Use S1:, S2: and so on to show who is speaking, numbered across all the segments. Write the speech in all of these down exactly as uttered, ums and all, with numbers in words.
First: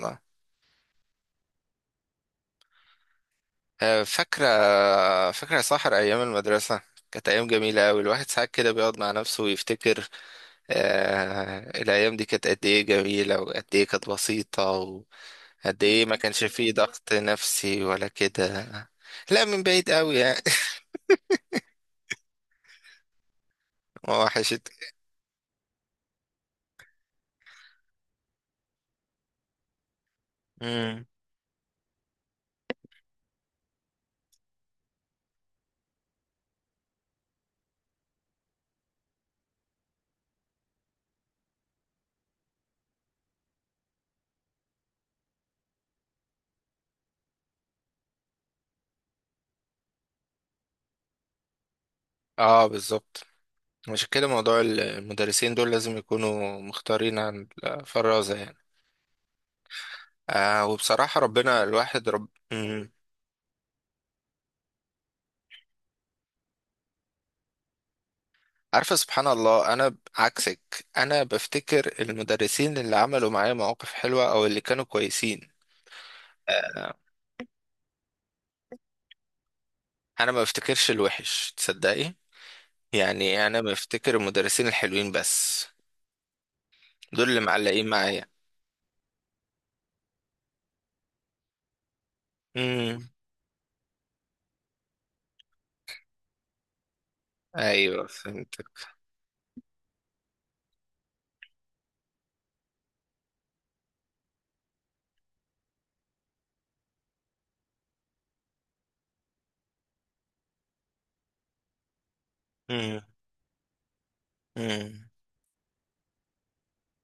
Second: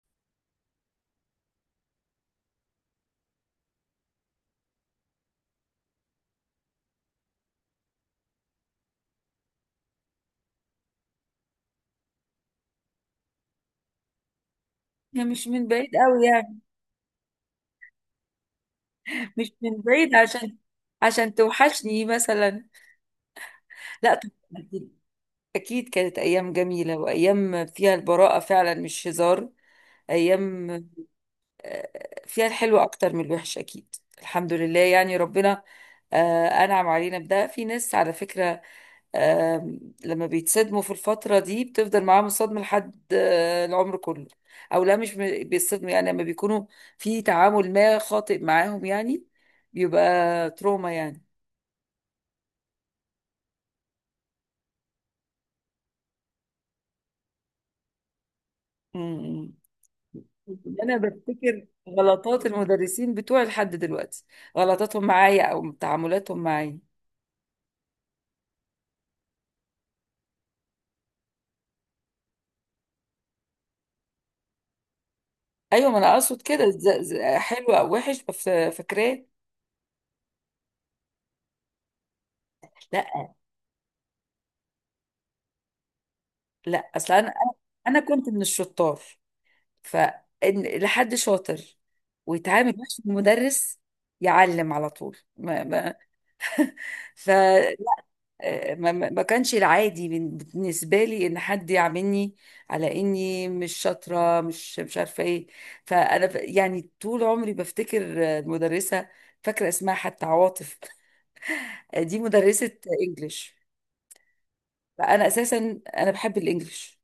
S1: الله. آه، فاكرة فاكرة يا ساحر أيام المدرسة. كانت أيام جميلة أوي، الواحد ساعات كده بيقعد مع نفسه ويفتكر آه الأيام دي كانت قد إيه جميلة وقد إيه كانت بسيطة
S2: هي
S1: وقد
S2: مش من بعيد
S1: إيه ما
S2: قوي
S1: كانش
S2: يعني،
S1: فيه ضغط نفسي ولا كده. لا،
S2: مش
S1: من
S2: من
S1: بعيد
S2: بعيد
S1: أوي يعني.
S2: عشان عشان توحشني مثلا. لا طب،
S1: وحشت.
S2: أكيد. أكيد كانت أيام جميلة وأيام فيها البراءة فعلا، مش هزار. أيام
S1: مم.
S2: آه، فيها الحلو أكتر من الوحش، أكيد الحمد لله يعني ربنا آه، أنعم علينا بده. في ناس على فكرة، آم، لما بيتصدموا في الفترة دي بتفضل معاهم الصدمة لحد آه، العمر كله. أو لا، مش م- بيتصدموا يعني لما بيكونوا في تعامل ما خاطئ معاهم يعني، بيبقى تروما يعني.
S1: آه، بالظبط. عشان كده موضوع المدرسين دول لازم يكونوا مختارين عن الفرازة يعني.
S2: م- م.
S1: آه
S2: أنا
S1: وبصراحة، ربنا
S2: بفتكر
S1: الواحد رب.
S2: غلطات
S1: مم.
S2: المدرسين بتوعي لحد دلوقتي، غلطاتهم معايا أو تعاملاتهم معايا.
S1: عارفة، سبحان الله، أنا عكسك. أنا بفتكر المدرسين اللي عملوا معايا مواقف حلوة أو اللي كانوا كويسين.
S2: أيوة، ما أنا أقصد كده، ز- ز- حلو أو وحش بف- فاكراه.
S1: أنا ما بفتكرش الوحش، تصدقي.
S2: لا،
S1: يعني أنا بفتكر المدرسين الحلوين بس،
S2: لا أصل أنا
S1: دول اللي
S2: أنا
S1: معلقين
S2: أنا
S1: معايا.
S2: كنت من الشطار، فإن لحد شاطر ويتعامل مع
S1: امم.
S2: المدرس يعلم على طول. ما ما ف
S1: أيوه فهمت.
S2: آه، ما, ما ما كانش العادي بن- بالنسبه لي ان حد يعاملني على اني مش شاطره، مش مش عارفه ايه. فانا ف- يعني طول عمري بفتكر آه، المدرسه، فاكره اسمها حتى عواطف. آه، دي مدرسه
S1: امم.
S2: انجليش.
S1: امم.
S2: فانا اساسا انا بحب الانجليش،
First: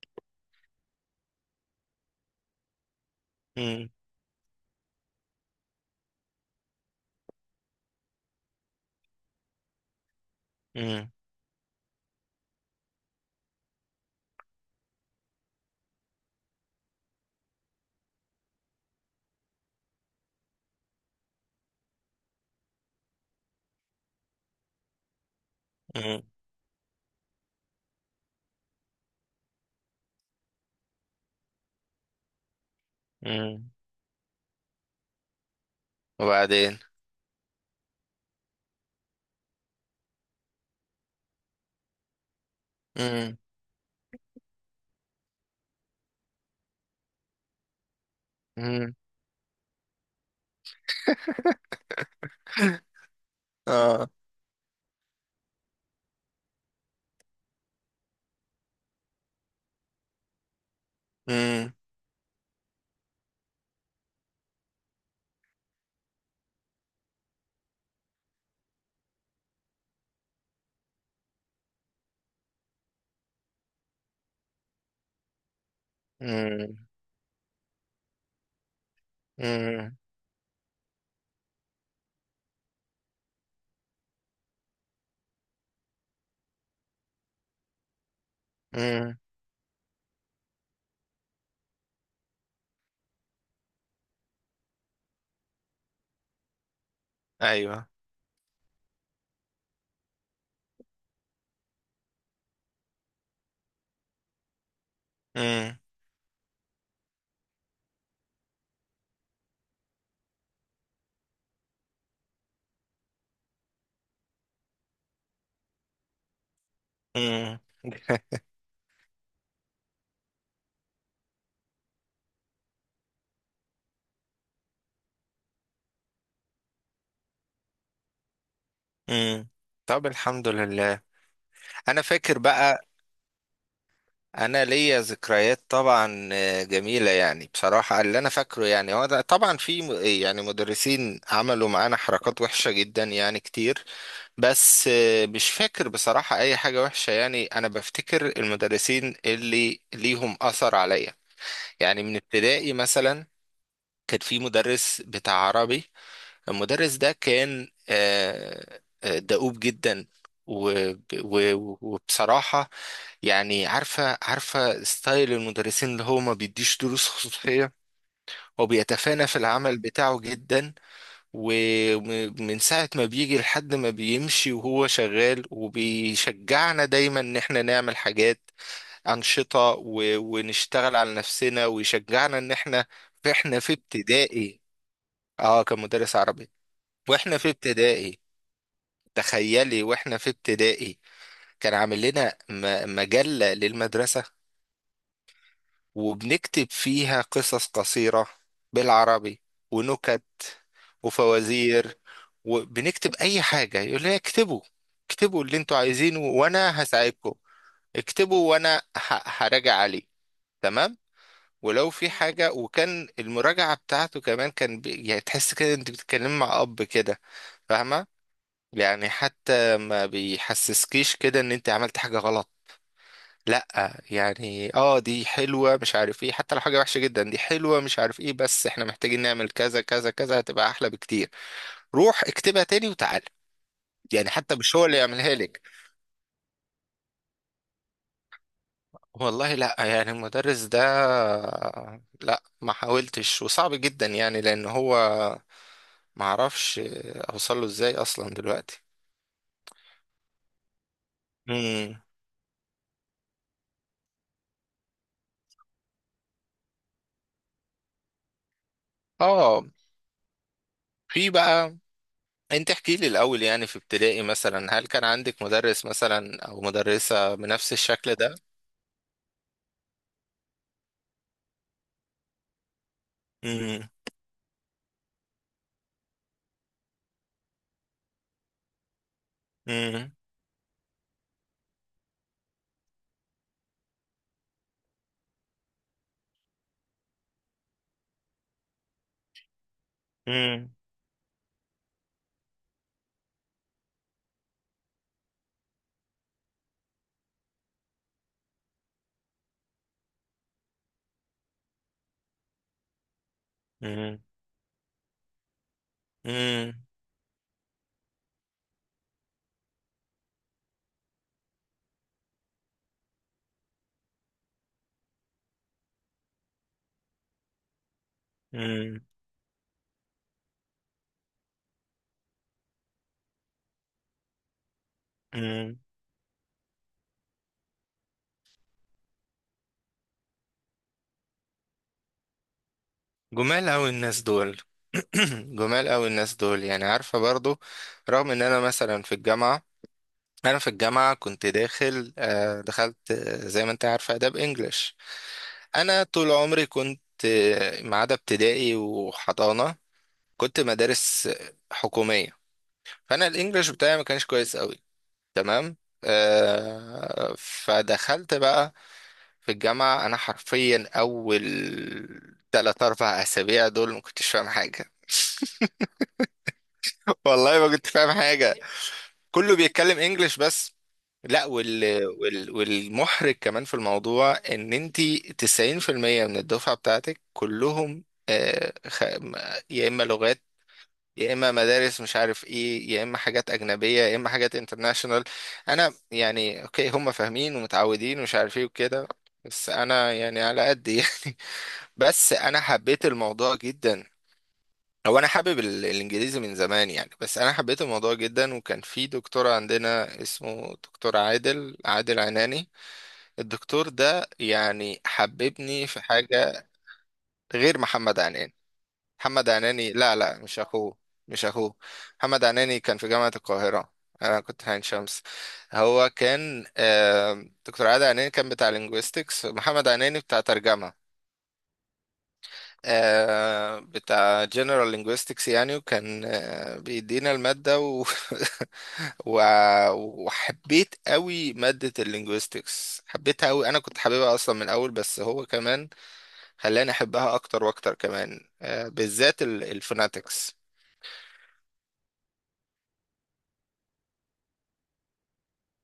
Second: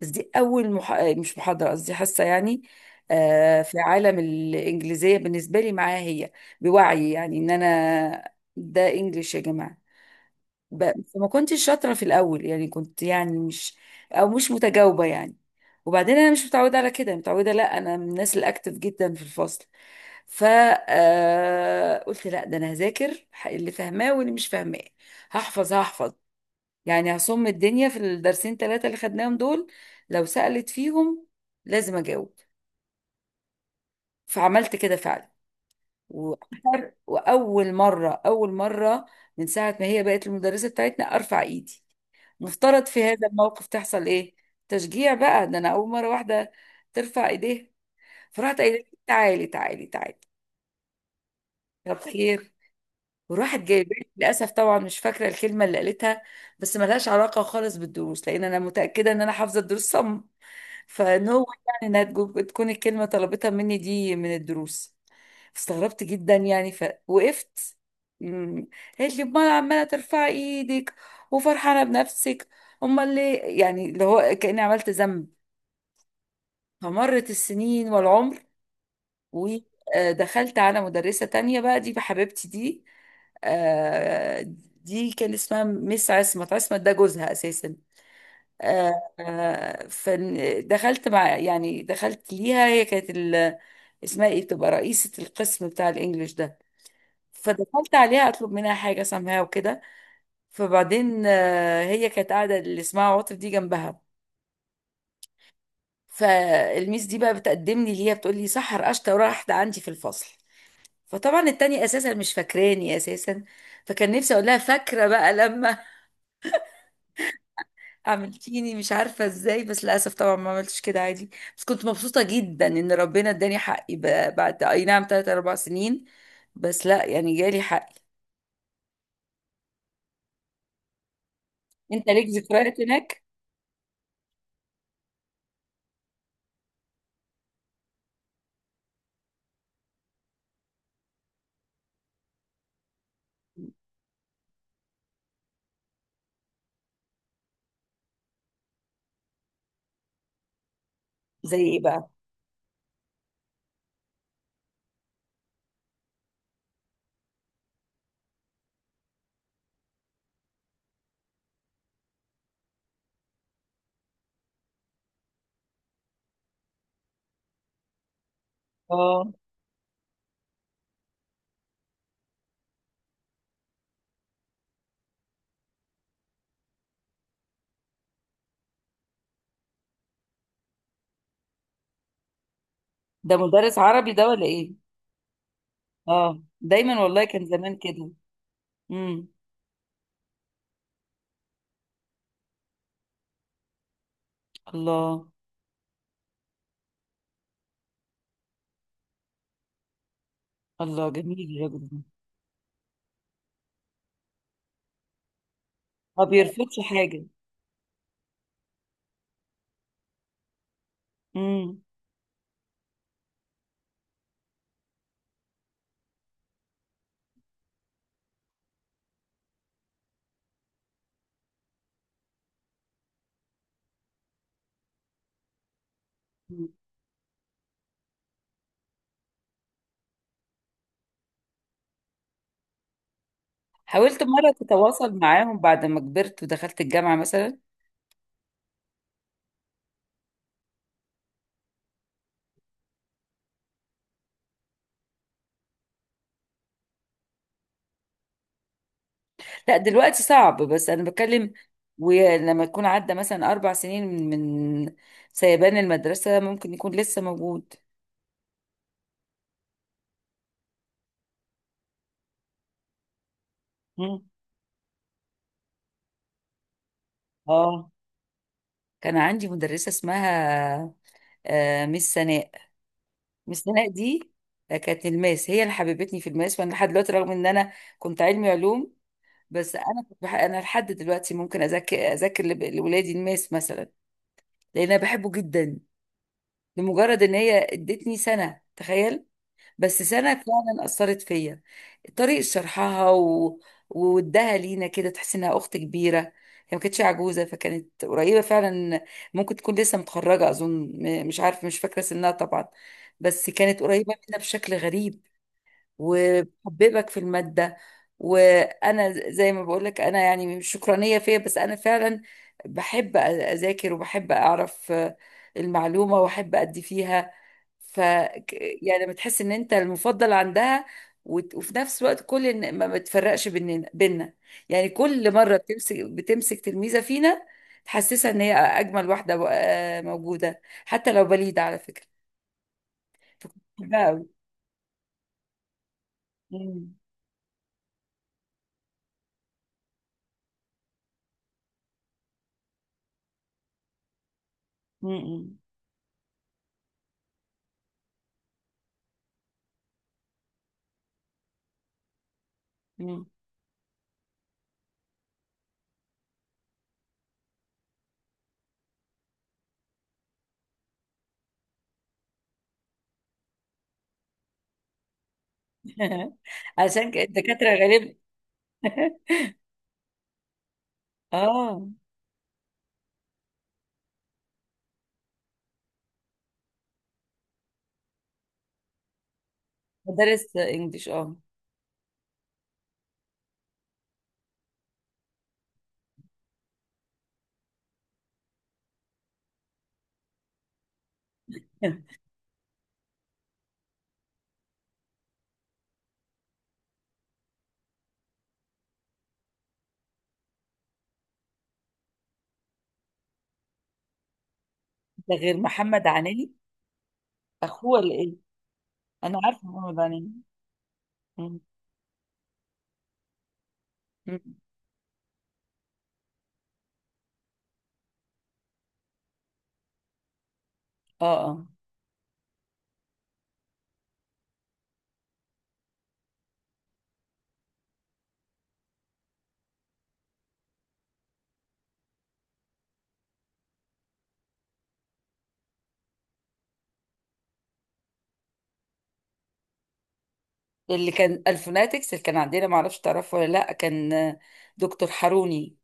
S2: بس دي أول مح... مش محاضرة قصدي حصة يعني آه، في
S1: امم.
S2: عالم الإنجليزية بالنسبة لي معاها هي، بوعي يعني إن أنا ده إنجليش يا جماعة. ب...
S1: امم.
S2: فما كنتش شاطرة في الأول يعني، كنت يعني مش، أو مش متجاوبة يعني. وبعدين أنا مش متعودة على كده، متعودة لا، أنا من الناس الأكتف جدا في الفصل. ف آه، قلت لا، ده أنا هذاكر اللي فاهماه واللي مش فاهماه، هحفظ هحفظ
S1: امم.
S2: يعني، هصم الدنيا في الدرسين ثلاثة اللي خدناهم دول. لو سألت فيهم لازم أجاوب.
S1: أمم.
S2: فعملت كده فعلا،
S1: وبعدين.
S2: وأخر وأول مرة أول مرة من ساعة ما هي بقت المدرسة بتاعتنا أرفع إيدي. مفترض في هذا
S1: امم.
S2: الموقف تحصل إيه؟ تشجيع بقى. ده أنا أول مرة واحدة ترفع إيديها، فرحت قايلة
S1: امم.
S2: تعالي تعالي تعالي. طب خير؟ وراحت جايبه لي-
S1: آه.
S2: للاسف طبعا مش فاكره الكلمه اللي قالتها، بس ملهاش علاقه خالص بالدروس، لان انا متاكده ان انا حافظه الدروس صم. فان هو
S1: امم.
S2: يعني انها تجو- تكون الكلمه طلبتها مني دي من الدروس، استغربت جدا يعني فوقفت. مم. قالت لي امال عماله ترفعي ايدك وفرحانه بنفسك، امال ليه؟ يعني اللي هو كاني عملت ذنب.
S1: امم.
S2: فمرت السنين والعمر،
S1: امم.
S2: ودخلت على مدرسه تانية بقى، دي بحبيبتي دي. آه، دي كان اسمها مس عصمت، عصمت ده جوزها اساسا. آه،
S1: أمم.
S2: آه، فدخلت مع يعني دخلت ليها، هي كانت ال- اسمها ايه، بتبقى رئيسة القسم بتاع الانجليش ده.
S1: أيوه.
S2: فدخلت عليها اطلب منها حاجة سامعها وكده، فبعدين آه، هي كانت قاعدة اللي اسمها عاطف دي جنبها.
S1: امم.
S2: فالميس دي بقى بتقدمني ليها، بتقول لي سحر اشطر واحدة عندي في الفصل. فطبعا التانية اساسا مش فاكراني اساسا، فكان نفسي اقول لها فاكرة بقى لما
S1: امم.
S2: عملتيني مش عارفة ازاي، بس للأسف طبعا ما عملتش كده، عادي. بس كنت مبسوطة جدا ان ربنا اداني حقي ب- بعد اي نعم تلات اربع سنين، بس لا يعني جالي حقي.
S1: امم. طب الحمد لله. انا
S2: انت ليك
S1: فاكر
S2: ذكريات
S1: بقى.
S2: هناك؟
S1: انا ليا ذكريات طبعا، آه، جميله يعني، بصراحه اللي انا فاكره يعني هو ده. طبعا في م- إيه يعني، مدرسين عملوا معانا حركات وحشه جدا يعني كتير. بس آه، مش فاكر بصراحه اي حاجه وحشه يعني، انا بفتكر المدرسين اللي ليهم اثر عليا.
S2: زي ايه
S1: يعني
S2: بقى؟
S1: من ابتدائي مثلا، كان في مدرس بتاع عربي. المدرس ده كان آه، آه، دؤوب جدا وب- و- وبصراحة، يعني عارفة عارفة ستايل المدرسين اللي هو ما بيديش دروس خصوصية، هو بيتفانى
S2: اه،
S1: في العمل بتاعه جدا. ومن ساعة ما بيجي لحد ما بيمشي وهو شغال، وبيشجعنا دايما ان احنا نعمل حاجات، أنشطة، و- ونشتغل على نفسنا ويشجعنا ان احنا
S2: ده
S1: احنا في
S2: مدرس عربي ده ولا
S1: ابتدائي.
S2: ايه؟
S1: اه كان مدرس
S2: اه
S1: عربي.
S2: دايما، والله
S1: واحنا
S2: كان
S1: في
S2: زمان كده.
S1: ابتدائي،
S2: امم.
S1: تخيلي واحنا في ابتدائي، كان عامل لنا م- مجلة للمدرسة.
S2: الله.
S1: وبنكتب فيها قصص قصيرة بالعربي ونكت
S2: الله، جميل الراجل ده.
S1: وفوازير. وبنكتب اي حاجة يقول لنا اكتبوا، اكتبوا اللي انتوا عايزينه
S2: ما بيرفضش
S1: وانا
S2: حاجة.
S1: هساعدكم. اكتبوا وانا ه- هراجع عليه. تمام.
S2: امم.
S1: ولو في حاجة، وكان المراجعة بتاعته كمان كان بي... يعني تحس كده انت بتتكلمي مع اب كده، فاهمة؟ يعني حتى ما بيحسسكيش كده ان انت عملت حاجة غلط. لا يعني، اه دي حلوة مش عارف ايه، حتى لو حاجة وحشة جدا دي حلوة مش عارف ايه، بس احنا محتاجين نعمل كذا كذا كذا، هتبقى احلى بكتير. روح اكتبها تاني وتعال.
S2: حاولت
S1: يعني
S2: مرة
S1: حتى مش هو اللي
S2: تتواصل
S1: يعملها
S2: معاهم
S1: لك.
S2: بعد ما كبرت ودخلت الجامعة مثلا؟
S1: والله لا يعني المدرس ده، لا ما حاولتش وصعب جدا يعني، لان هو ما اعرفش اوصله ازاي اصلا دلوقتي.
S2: لا دلوقتي صعب، بس انا بتكلم
S1: امم.
S2: ولما يكون عدى مثلا اربع سنين من من سيبان المدرسه، ممكن يكون لسه موجود.
S1: اه. في بقى. انت احكي لي الاول يعني، في ابتدائي
S2: مم.
S1: مثلا هل كان عندك مدرس مثلا او مدرسة بنفس
S2: اه،
S1: الشكل ده؟
S2: كان عندي مدرسه اسمها آه، مس سناء. مس سناء
S1: مم.
S2: دي كانت الماس، هي اللي حببتني في الماس. وانا لحد دلوقتي، رغم ان انا كنت علمي علوم، بس انا
S1: مم.
S2: كنت بح... انا لحد دلوقتي ممكن اذاكر اذاكر لب- لاولادي الماس مثلا، لان انا بحبه جدا. لمجرد ان هي ادتني سنه، تخيل، بس سنة
S1: مم.
S2: فعلا أثرت فيا. طريقة شرحها و... وودها لينا كده، تحس إنها أخت كبيرة هي. ما كانتش عجوزة، فكانت قريبة فعلا، ممكن تكون لسه متخرجة أظن، م- مش عارفة مش فاكرة سنها طبعا، بس كانت قريبة
S1: مم.
S2: منا بشكل غريب.
S1: مم.
S2: وبتحببك في المادة. وأنا زي ما بقولك، أنا يعني مش شكرانية فيا، بس أنا فعلا بحب أ- أذاكر وبحب أعرف آه، المعلومة وأحب أدي فيها. ف ك-
S1: مم.
S2: يعني لما تحس ان انت المفضل عندها، وت- وفي نفس الوقت كل إن- ما بتفرقش بيننا بيننا، يعني كل مره
S1: مم.
S2: بتمسك بتمسك تلميذه فينا تحسسها ان هي اجمل واحده و- آه، موجوده حتى لو بليده على فكره. فكنت
S1: جمال اوي
S2: بحبها
S1: الناس
S2: قوي.
S1: دول. جمال اوي الناس دول، يعني
S2: مم.
S1: عارفة برضو رغم ان انا مثلا في الجامعة، انا في الجامعة كنت داخل، آه، دخلت آه، زي ما انت عارفة اداب انجلش.
S2: مم.
S1: انا طول عمري كنت، آه، ما عدا ابتدائي وحضانة، كنت مدارس حكومية.
S2: مم.
S1: فانا الانجليش بتاعي ما كانش كويس قوي، تمام. آه فدخلت بقى في الجامعة، انا حرفيا اول تلات اربع اسابيع دول ما كنتش فاهم حاجة.
S2: عشان كده
S1: والله
S2: الدكاتره
S1: ما كنت فاهم
S2: غالبا.
S1: حاجة، كله بيتكلم انجليش بس. لا،
S2: اه،
S1: وال... وال... والمحرج كمان في الموضوع ان انتي تسعين في المية من الدفعة بتاعتك كلهم آه، خ... يا اما لغات،
S2: مدرس انجليش،
S1: يا
S2: اه.
S1: اما مدارس مش عارف ايه، يا اما حاجات اجنبيه، يا اما حاجات انترناشونال. انا يعني اوكي هم فاهمين ومتعودين ومش عارف ايه وكده، بس انا يعني على قد يعني. بس انا حبيت الموضوع جدا. هو انا حابب ال- الانجليزي من زمان يعني، بس انا حبيت الموضوع جدا. وكان في دكتور عندنا اسمه دكتور عادل عادل عناني. الدكتور ده يعني
S2: ده غير
S1: حببني في
S2: محمد عنالي؟
S1: حاجه. غير
S2: اخوه ولا
S1: محمد
S2: ايه؟
S1: عناني.
S2: انا
S1: محمد
S2: عارفه
S1: عناني،
S2: محمد
S1: لا
S2: عنالي.
S1: لا مش اخوه، مش
S2: مم.
S1: اخوه. محمد عناني كان في جامعة القاهرة، انا
S2: مم.
S1: كنت في عين شمس. هو كان، آه، دكتور عادل عناني كان بتاع لينجويستكس، محمد عناني بتاع ترجمة.
S2: اه، اه.
S1: آه، بتاع جنرال لينجويستكس يعني. وكان آه، بيدينا المادة و... و... وحبيت قوي مادة اللينجويستكس، حبيتها قوي. انا كنت حاببها اصلا من الاول، بس هو كمان خلاني احبها اكتر واكتر كمان، آه، بالذات الفوناتكس.
S2: اللي كان الفوناتكس اللي كان عندنا، معرفش تعرفه ولا لا، كان آه، دكتور حاروني.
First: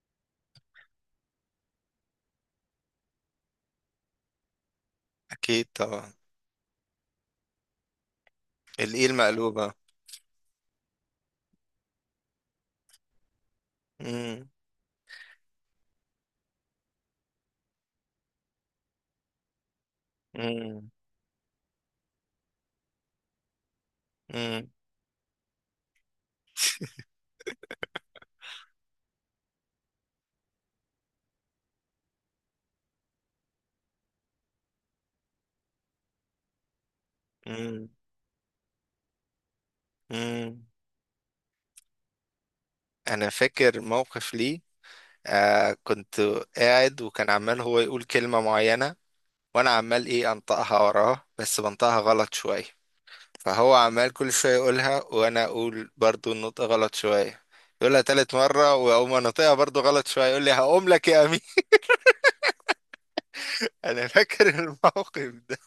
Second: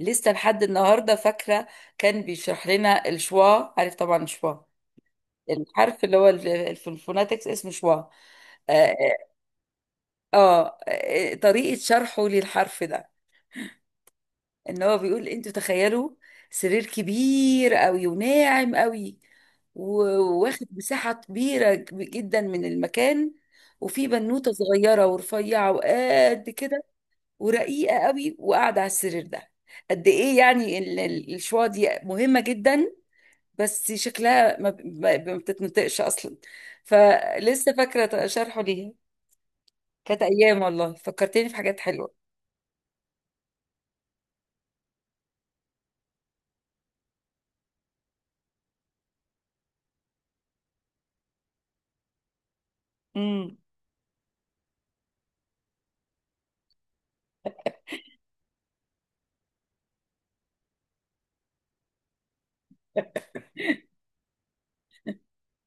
S2: لسه لحد النهارده فاكره كان بيشرح لنا الشوا، عارف طبعا الشوا،
S1: اكيد
S2: الحرف
S1: طبعا.
S2: اللي هو ال- ال- في الفوناتكس اسمه شوا. آه, آه,
S1: الإيه المقلوبة.
S2: آه آه، طريقه شرحه للحرف ده،
S1: مم.
S2: ان هو بيقول انتوا تخيلوا سرير كبير قوي وناعم قوي، وواخد
S1: مم.
S2: مساحه كبيره جدا من المكان، وفي بنوته
S1: مم.
S2: صغيره ورفيعه وقد كده ورقيقة قوي وقاعدة على السرير ده. قد ايه يعني ال- ال- الشوا دي مهمة جدا، بس شكلها ما ب- ما ب- ما بتتنطقش اصلا. فلسه
S1: مم.
S2: فاكرة شرحه ليها. كانت ايام
S1: مم.
S2: والله، فكرتني في حاجات حلوة.
S1: أنا فاكر موقف لي، آه كنت قاعد وكان عمال هو يقول كلمة معينة وأنا عمال إيه أنطقها وراه، بس بنطقها غلط شوية.
S2: امم.
S1: فهو عمال كل شوية يقولها وأنا أقول برضو النطق غلط شوية. يقولها تالت مرة وأقوم أنطقها برضو غلط شوية، يقول لي هقوم لك يا أمين. أنا فاكر الموقف ده.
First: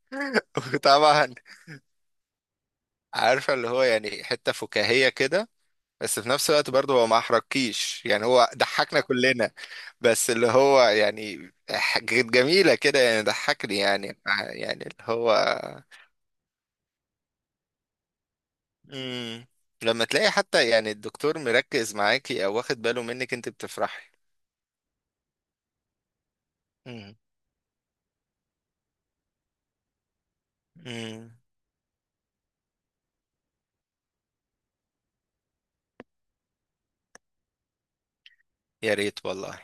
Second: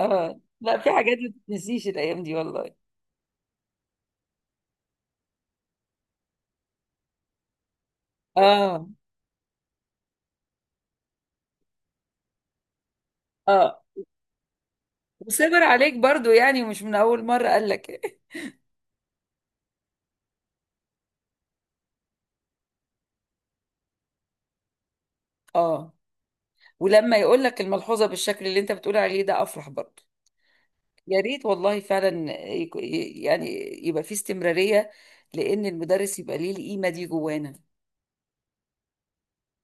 S2: اه، لا في حاجات ما
S1: وطبعا،
S2: تتنسيش الايام دي والله.
S1: عارفة اللي هو يعني حتة فكاهية كده، بس في نفس الوقت برضه هو ما احرجكيش يعني، هو
S2: اه.
S1: ضحكنا كلنا، بس اللي هو يعني حاجات جميلة كده يعني، ضحكني
S2: اه،
S1: يعني، يعني اللي هو.
S2: وصبر عليك برضو، يعني مش من اول مرة قال لك.
S1: مم. لما تلاقي حتى يعني الدكتور مركز معاكي او واخد باله منك انت بتفرحي.
S2: اه.
S1: مم.
S2: ولما يقول لك الملحوظة بالشكل اللي انت بتقول عليه ده، افرح برضو. يا
S1: مم.
S2: ريت والله، فعلا يك- يعني يبقى في استمرارية، لأن المدرس يبقى ليه القيمة دي جوانا.
S1: يا ريت والله